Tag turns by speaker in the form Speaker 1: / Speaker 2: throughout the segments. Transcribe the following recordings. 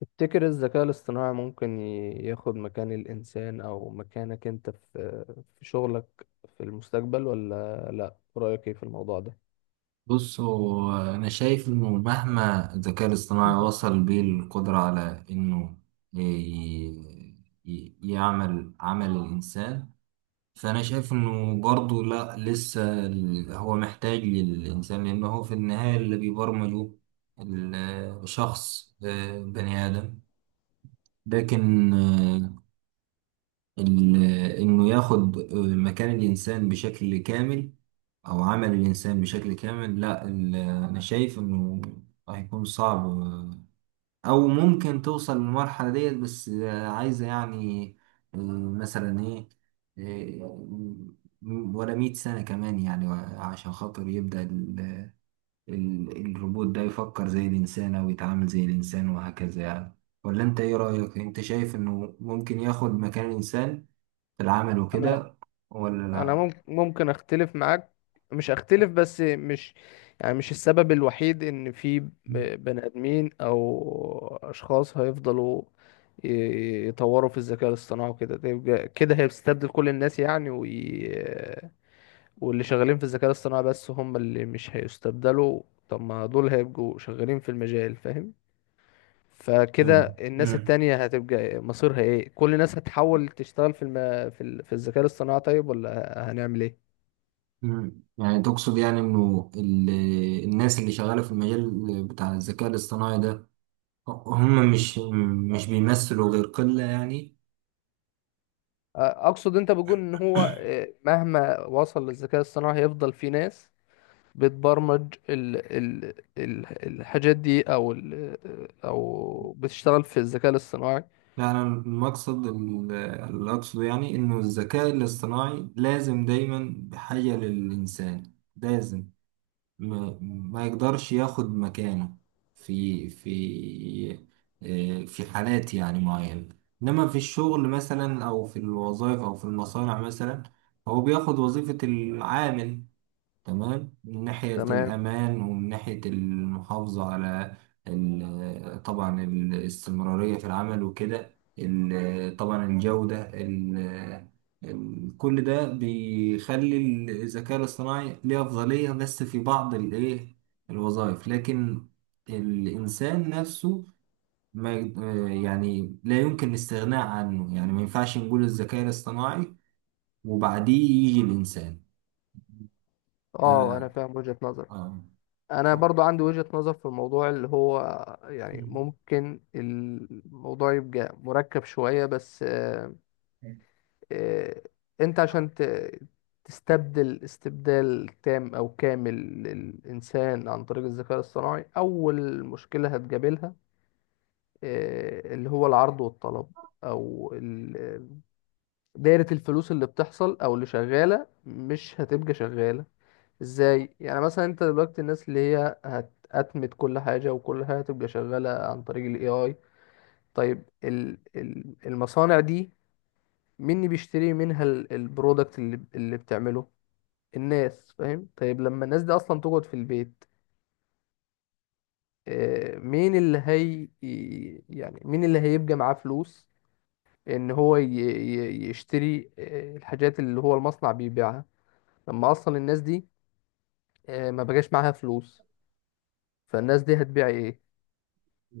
Speaker 1: تفتكر الذكاء الاصطناعي ممكن ياخد مكان الإنسان أو مكانك أنت في شغلك في المستقبل ولا لأ؟ رأيك إيه في الموضوع ده؟
Speaker 2: بص، هو أنا شايف إنه مهما الذكاء الاصطناعي وصل بيه القدرة على إنه ي- يعمل عمل الإنسان، فأنا شايف إنه برضه لأ، لسه هو محتاج للإنسان، لأنه هو في النهاية اللي بيبرمجه الشخص، بني آدم. لكن ال- إنه ياخد مكان الإنسان بشكل كامل أو عمل الإنسان بشكل كامل، لا، أنا شايف إنه هيكون صعب، أو ممكن توصل للمرحلة ديت. بس عايزة يعني، آه، مثلا إيه، آه، ولا 100 سنة كمان يعني. عشان خاطر يبدأ الروبوت ده يفكر زي الإنسان أو يتعامل زي الإنسان وهكذا يعني. ولا أنت إيه رأيك؟ أنت شايف إنه ممكن ياخد مكان الإنسان في العمل
Speaker 1: أنا
Speaker 2: وكده، ولا
Speaker 1: أنا
Speaker 2: لا؟
Speaker 1: ممكن أختلف معاك. مش أختلف، بس مش يعني مش السبب الوحيد إن في بني آدمين أو أشخاص هيفضلوا يطوروا في الذكاء الاصطناعي وكده. ده كده هيستبدل كل الناس يعني؟ واللي شغالين في الذكاء الاصطناعي بس هم اللي مش هيستبدلوا. طب ما دول هيبقوا شغالين في المجال، فاهم؟
Speaker 2: مم.
Speaker 1: فكده الناس
Speaker 2: مم.
Speaker 1: التانية هتبقى مصيرها ايه؟ كل الناس هتحاول تشتغل في في الذكاء الاصطناعي. طيب ولا هنعمل ايه؟
Speaker 2: يعني تقصد يعني انه الناس اللي شغالة في المجال بتاع الذكاء الاصطناعي ده، هم مش بيمثلوا غير قلة يعني؟
Speaker 1: اقصد انت بتقول ان هو مهما وصل للذكاء الاصطناعي هيفضل في ناس بتبرمج الحاجات دي، او او بتشتغل في الذكاء الاصطناعي،
Speaker 2: لا، انا المقصد اللي اقصده يعني، انه الذكاء الاصطناعي لازم دايما بحاجة للانسان، لازم ما يقدرش ياخد مكانه في في في حالات يعني معينة. إنما في الشغل مثلا، أو في الوظائف، أو في المصانع مثلا، هو بياخد وظيفة العامل، تمام، من ناحية
Speaker 1: تمام.
Speaker 2: الأمان ومن ناحية المحافظة على طبعا الاستمرارية في العمل وكده، طبعا الجودة، كل ده بيخلي الذكاء الاصطناعي ليه أفضلية بس في بعض الإيه الوظائف. لكن الإنسان نفسه ما يعني لا يمكن الاستغناء عنه يعني، ما ينفعش نقول الذكاء الاصطناعي وبعديه يجي الإنسان.
Speaker 1: اه، انا فاهم وجهة نظرك.
Speaker 2: آه.
Speaker 1: انا برضو عندي وجهة نظر في الموضوع، اللي هو يعني ممكن الموضوع يبقى مركب شوية، بس آه، انت عشان تستبدل استبدال تام او كامل للانسان عن طريق الذكاء الصناعي، اول مشكلة هتقابلها اللي هو العرض والطلب، او دايرة الفلوس اللي بتحصل او اللي شغالة مش هتبقى شغالة. ازاي يعني؟ مثلا انت دلوقتي الناس اللي هي هتأتمت كل حاجة، وكل حاجة هتبقى شغالة عن طريق الاي اي. طيب ال المصانع دي، مين اللي بيشتري منها البرودكت اللي بتعمله؟ الناس، فاهم؟ طيب لما الناس دي اصلا تقعد في البيت، مين اللي هي، يعني مين اللي هيبقى معاه فلوس ان هو يشتري الحاجات اللي هو المصنع بيبيعها؟ لما اصلا الناس دي ما بقاش معاها فلوس، فالناس دي هتبيع ايه؟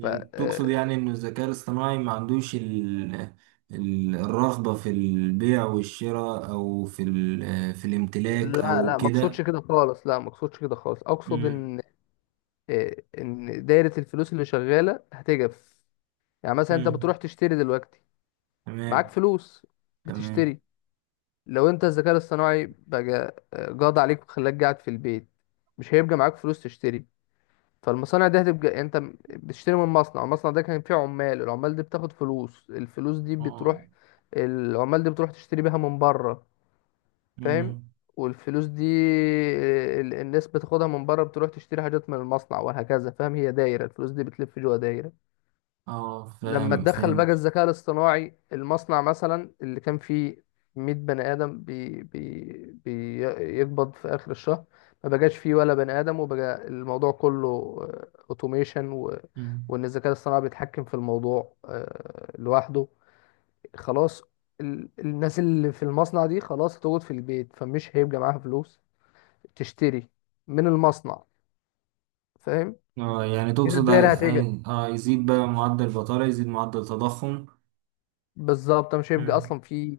Speaker 1: ف آه،
Speaker 2: تقصد يعني إن الذكاء الاصطناعي ما عندوش الرغبة في البيع والشراء، أو في الامتلاك
Speaker 1: لا
Speaker 2: أو
Speaker 1: لا، ما اقصدش
Speaker 2: كده؟
Speaker 1: كده خالص، لا ما اقصدش كده خالص. اقصد
Speaker 2: مم.
Speaker 1: ان ان دايره الفلوس اللي شغاله هتجف. يعني مثلا انت
Speaker 2: مم.
Speaker 1: بتروح تشتري دلوقتي، معاك
Speaker 2: تمام.
Speaker 1: فلوس،
Speaker 2: تمام.
Speaker 1: بتشتري. لو انت الذكاء الاصطناعي بقى قاضي عليك وخلاك قاعد في البيت، مش هيبقى معاك فلوس تشتري. فالمصانع دي هتبقى يعني انت بتشتري من مصنع، المصنع ده كان فيه عمال، العمال دي بتاخد فلوس، الفلوس دي
Speaker 2: اه.
Speaker 1: بتروح، العمال دي بتروح تشتري بيها من بره، فاهم؟
Speaker 2: مم.
Speaker 1: والفلوس دي الناس بتاخدها من بره، بتروح تشتري حاجات من المصنع وهكذا، فاهم؟ هي دايرة الفلوس دي بتلف جوه دايرة.
Speaker 2: اه،
Speaker 1: لما
Speaker 2: فاهم.
Speaker 1: تدخل بقى
Speaker 2: فهمت.
Speaker 1: الذكاء الاصطناعي المصنع مثلا اللي كان فيه 100 بني آدم بي بي بيقبض في آخر الشهر، ما بقاش فيه ولا بني آدم، وبقى الموضوع كله اوتوميشن،
Speaker 2: مم.
Speaker 1: وإن الذكاء الاصطناعي بيتحكم في الموضوع لوحده. خلاص، الناس اللي في المصنع دي خلاص هتقعد في البيت، فمش هيبقى معاها فلوس تشتري من المصنع، فاهم؟
Speaker 2: اه، يعني
Speaker 1: كده
Speaker 2: تقصد هي...
Speaker 1: الدايرة
Speaker 2: هي... اه يزيد بقى معدل البطالة، يزيد معدل التضخم.
Speaker 1: بالظبط، مش هيبقى
Speaker 2: مم.
Speaker 1: اصلا في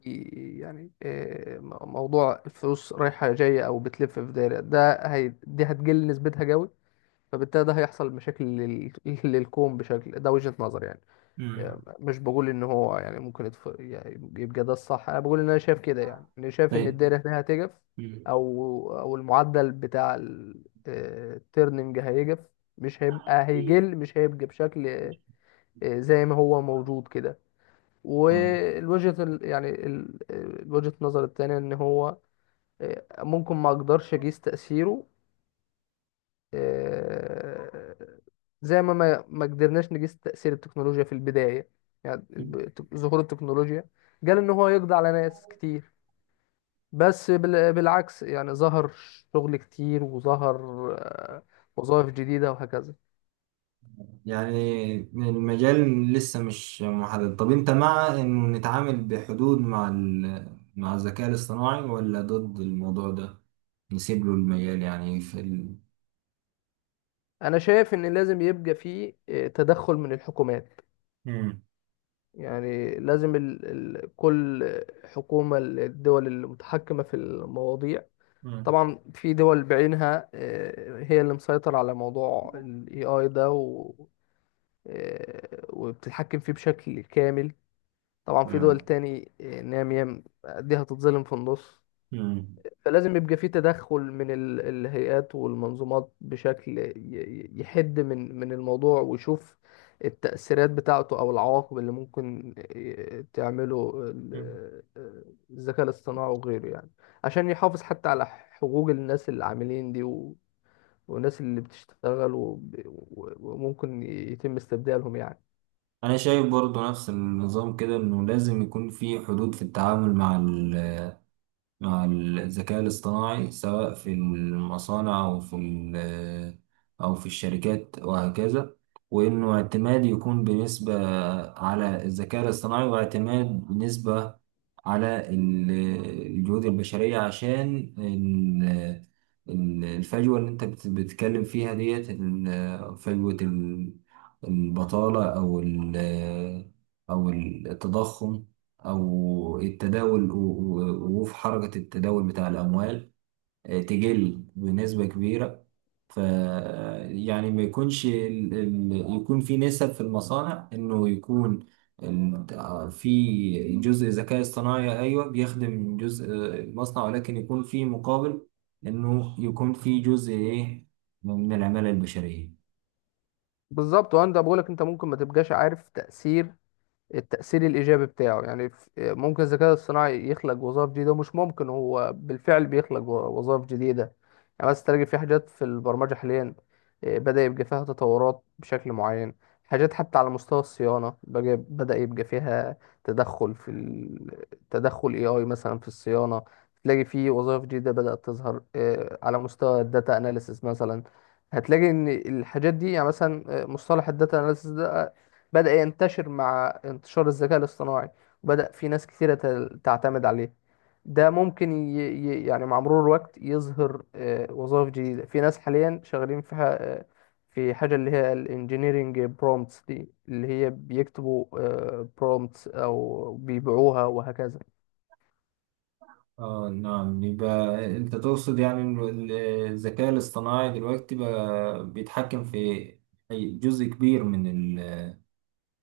Speaker 1: يعني موضوع الفلوس رايحه جايه او بتلف في دايره، ده هي دي هتقل نسبتها جوي. فبالتالي ده هيحصل مشاكل للكون بشكل، ده وجهه نظر يعني.
Speaker 2: مم.
Speaker 1: مش بقول ان هو يعني ممكن يعني يبقى ده الصح، انا بقول ان انا شايف كده يعني. انا شايف ان
Speaker 2: طيب.
Speaker 1: الدايره هنا هتجف،
Speaker 2: مم.
Speaker 1: او المعدل بتاع التيرننج هيجف. مش هيبقى، هيقل، مش هيبقى بشكل زي ما هو موجود كده.
Speaker 2: تمام.
Speaker 1: والوجهة يعني وجهة النظر التانية ان هو ممكن ما اقدرش اقيس تأثيره، آه، زي ما قدرناش نقيس تأثير التكنولوجيا في البداية. يعني ظهور التكنولوجيا، قال ان هو يقضي على ناس كتير، بس بالعكس يعني ظهر شغل كتير، وظهر آه، وظائف جديدة وهكذا.
Speaker 2: يعني المجال لسه مش محدد. طب انت مع انه نتعامل بحدود مع مع الذكاء الاصطناعي، ولا ضد الموضوع ده؟ نسيب له المجال يعني
Speaker 1: انا شايف ان لازم يبقى فيه تدخل من الحكومات.
Speaker 2: مم.
Speaker 1: يعني لازم كل حكومة، الدول المتحكمة في المواضيع.
Speaker 2: مم.
Speaker 1: طبعا في دول بعينها هي اللي مسيطرة على موضوع ال AI ده، وبتتحكم فيه بشكل كامل. طبعا في دول
Speaker 2: آه.
Speaker 1: تاني نامية دي هتتظلم في النص.
Speaker 2: مم.
Speaker 1: فلازم يبقى في تدخل من الهيئات والمنظومات بشكل يحد من الموضوع، ويشوف التأثيرات بتاعته أو العواقب اللي ممكن تعمله
Speaker 2: مم.
Speaker 1: الذكاء الاصطناعي وغيره يعني. عشان يحافظ حتى على حقوق الناس اللي عاملين دي، والناس اللي بتشتغل، وممكن يتم استبدالهم يعني.
Speaker 2: انا شايف برضو نفس النظام كده، انه لازم يكون في حدود في التعامل مع مع الذكاء الاصطناعي، سواء في المصانع أو في أو في الشركات وهكذا. وإنه اعتماد يكون بنسبة على الذكاء الاصطناعي، واعتماد بنسبة على الجهود البشرية، عشان الفجوة اللي أنت بتتكلم فيها ديت، فجوة البطالة أو أو التضخم، أو التداول وفي حركة التداول بتاع الأموال، تقل بنسبة كبيرة. ف يعني ما يكونش يكون في نسب في المصانع، إنه يكون ال... آه، في جزء ذكاء اصطناعي، أيوه، بيخدم جزء المصنع، ولكن يكون في مقابل إنه يكون في جزء إيه من العمالة البشرية.
Speaker 1: بالظبط، وانا بقولك انت ممكن ما تبقاش عارف تأثير، التأثير الإيجابي بتاعه يعني. ممكن الذكاء الصناعي يخلق وظائف جديدة، مش ممكن. هو بالفعل بيخلق وظائف جديدة يعني. بس تلاقي في حاجات في البرمجة حاليا بدأ يبقى فيها تطورات بشكل معين. حاجات حتى على مستوى الصيانة، بدأ يبقى فيها تدخل في تدخل AI مثلا في الصيانة. تلاقي في وظائف جديدة بدأت تظهر على مستوى الداتا أناليسيس مثلا. هتلاقي ان الحاجات دي يعني مثلا مصطلح الداتا اناليسيس ده بدأ ينتشر مع انتشار الذكاء الاصطناعي، وبدأ في ناس كثيرة تعتمد عليه. ده ممكن يعني مع مرور الوقت يظهر وظائف جديدة. في ناس حاليا شغالين في ح... آه، في حاجة اللي هي الانجينيرينج برومتس دي، اللي هي بيكتبوا برومتس أو بيبيعوها وهكذا.
Speaker 2: اه نعم، يبقى انت تقصد يعني إنه الذكاء الاصطناعي دلوقتي بقى بيتحكم في أي جزء كبير من ال...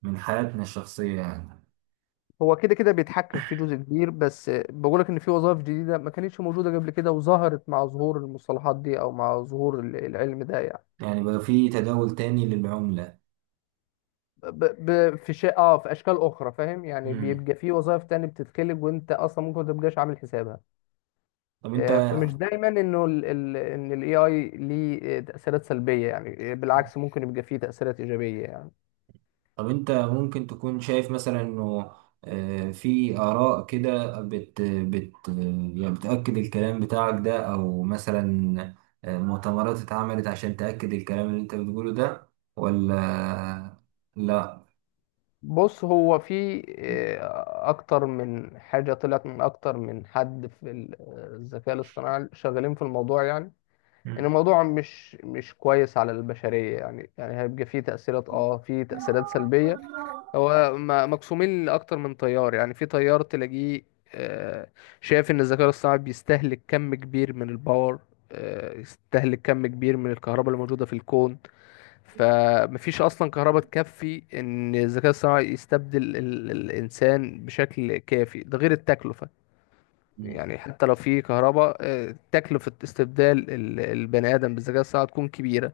Speaker 2: من حياتنا الشخصية يعني؟
Speaker 1: هو كده كده بيتحكم في جزء كبير، بس بقولك إن في وظائف جديدة ما كانتش موجودة قبل كده، وظهرت مع ظهور المصطلحات دي أو مع ظهور العلم ده يعني.
Speaker 2: يعني بقى في تداول تاني للعملة؟
Speaker 1: في شيء، اه، في اشكال اخرى، فاهم يعني؟
Speaker 2: مم.
Speaker 1: بيبقى في وظائف تانية بتتخلق، وانت اصلا ممكن ما تبقاش عامل حسابها.
Speaker 2: طب انت
Speaker 1: فمش دايما انه ان الاي اي ليه تاثيرات سلبيه يعني. بالعكس، ممكن يبقى فيه تاثيرات ايجابيه يعني.
Speaker 2: طب انت ممكن تكون شايف مثلا انه في آراء كده بت يعني بتأكد الكلام بتاعك ده، او مثلا مؤتمرات اتعملت عشان تأكد الكلام اللي انت بتقوله ده؟ ولا لا؟
Speaker 1: بص، هو في اكتر من حاجه طلعت من اكتر من حد في الذكاء الاصطناعي، شغالين في الموضوع يعني، ان الموضوع مش كويس على البشريه يعني. يعني هيبقى فيه تاثيرات، اه فيه تاثيرات سلبيه. هو مقسومين لأكتر من تيار يعني. في تيار تلاقيه آه، شايف إن الذكاء الصناعي بيستهلك كم كبير من الباور، يستهلك كم كبير من الكهرباء اللي موجودة في الكون. فمفيش أصلا كهرباء تكفي إن الذكاء الصناعي يستبدل الإنسان بشكل كافي، ده غير التكلفة.
Speaker 2: مم.
Speaker 1: يعني حتى لو في كهرباء، تكلفة استبدال البني آدم بالذكاء الصناعي تكون كبيرة.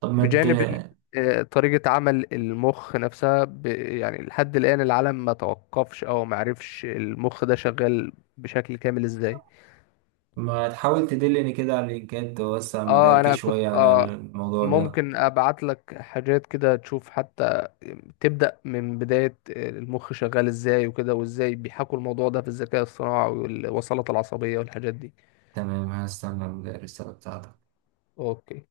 Speaker 2: طب
Speaker 1: بجانب إن، طريقة عمل المخ نفسها، يعني لحد الآن العالم ما توقفش أو ما عرفش المخ ده شغال بشكل كامل إزاي.
Speaker 2: ما تحاول تدلني كده على اللينكات، توسع
Speaker 1: اه،
Speaker 2: مداركي
Speaker 1: انا
Speaker 2: شوية
Speaker 1: كنت،
Speaker 2: على
Speaker 1: اه،
Speaker 2: الموضوع ده.
Speaker 1: ممكن ابعت لك حاجات كده تشوف، حتى تبدأ من بداية المخ شغال ازاي وكده، وازاي بيحكوا الموضوع ده في الذكاء الصناعي، والوصلات العصبية والحاجات دي.
Speaker 2: تمام، هستنى الرسالة بتاعتك.
Speaker 1: اوكي.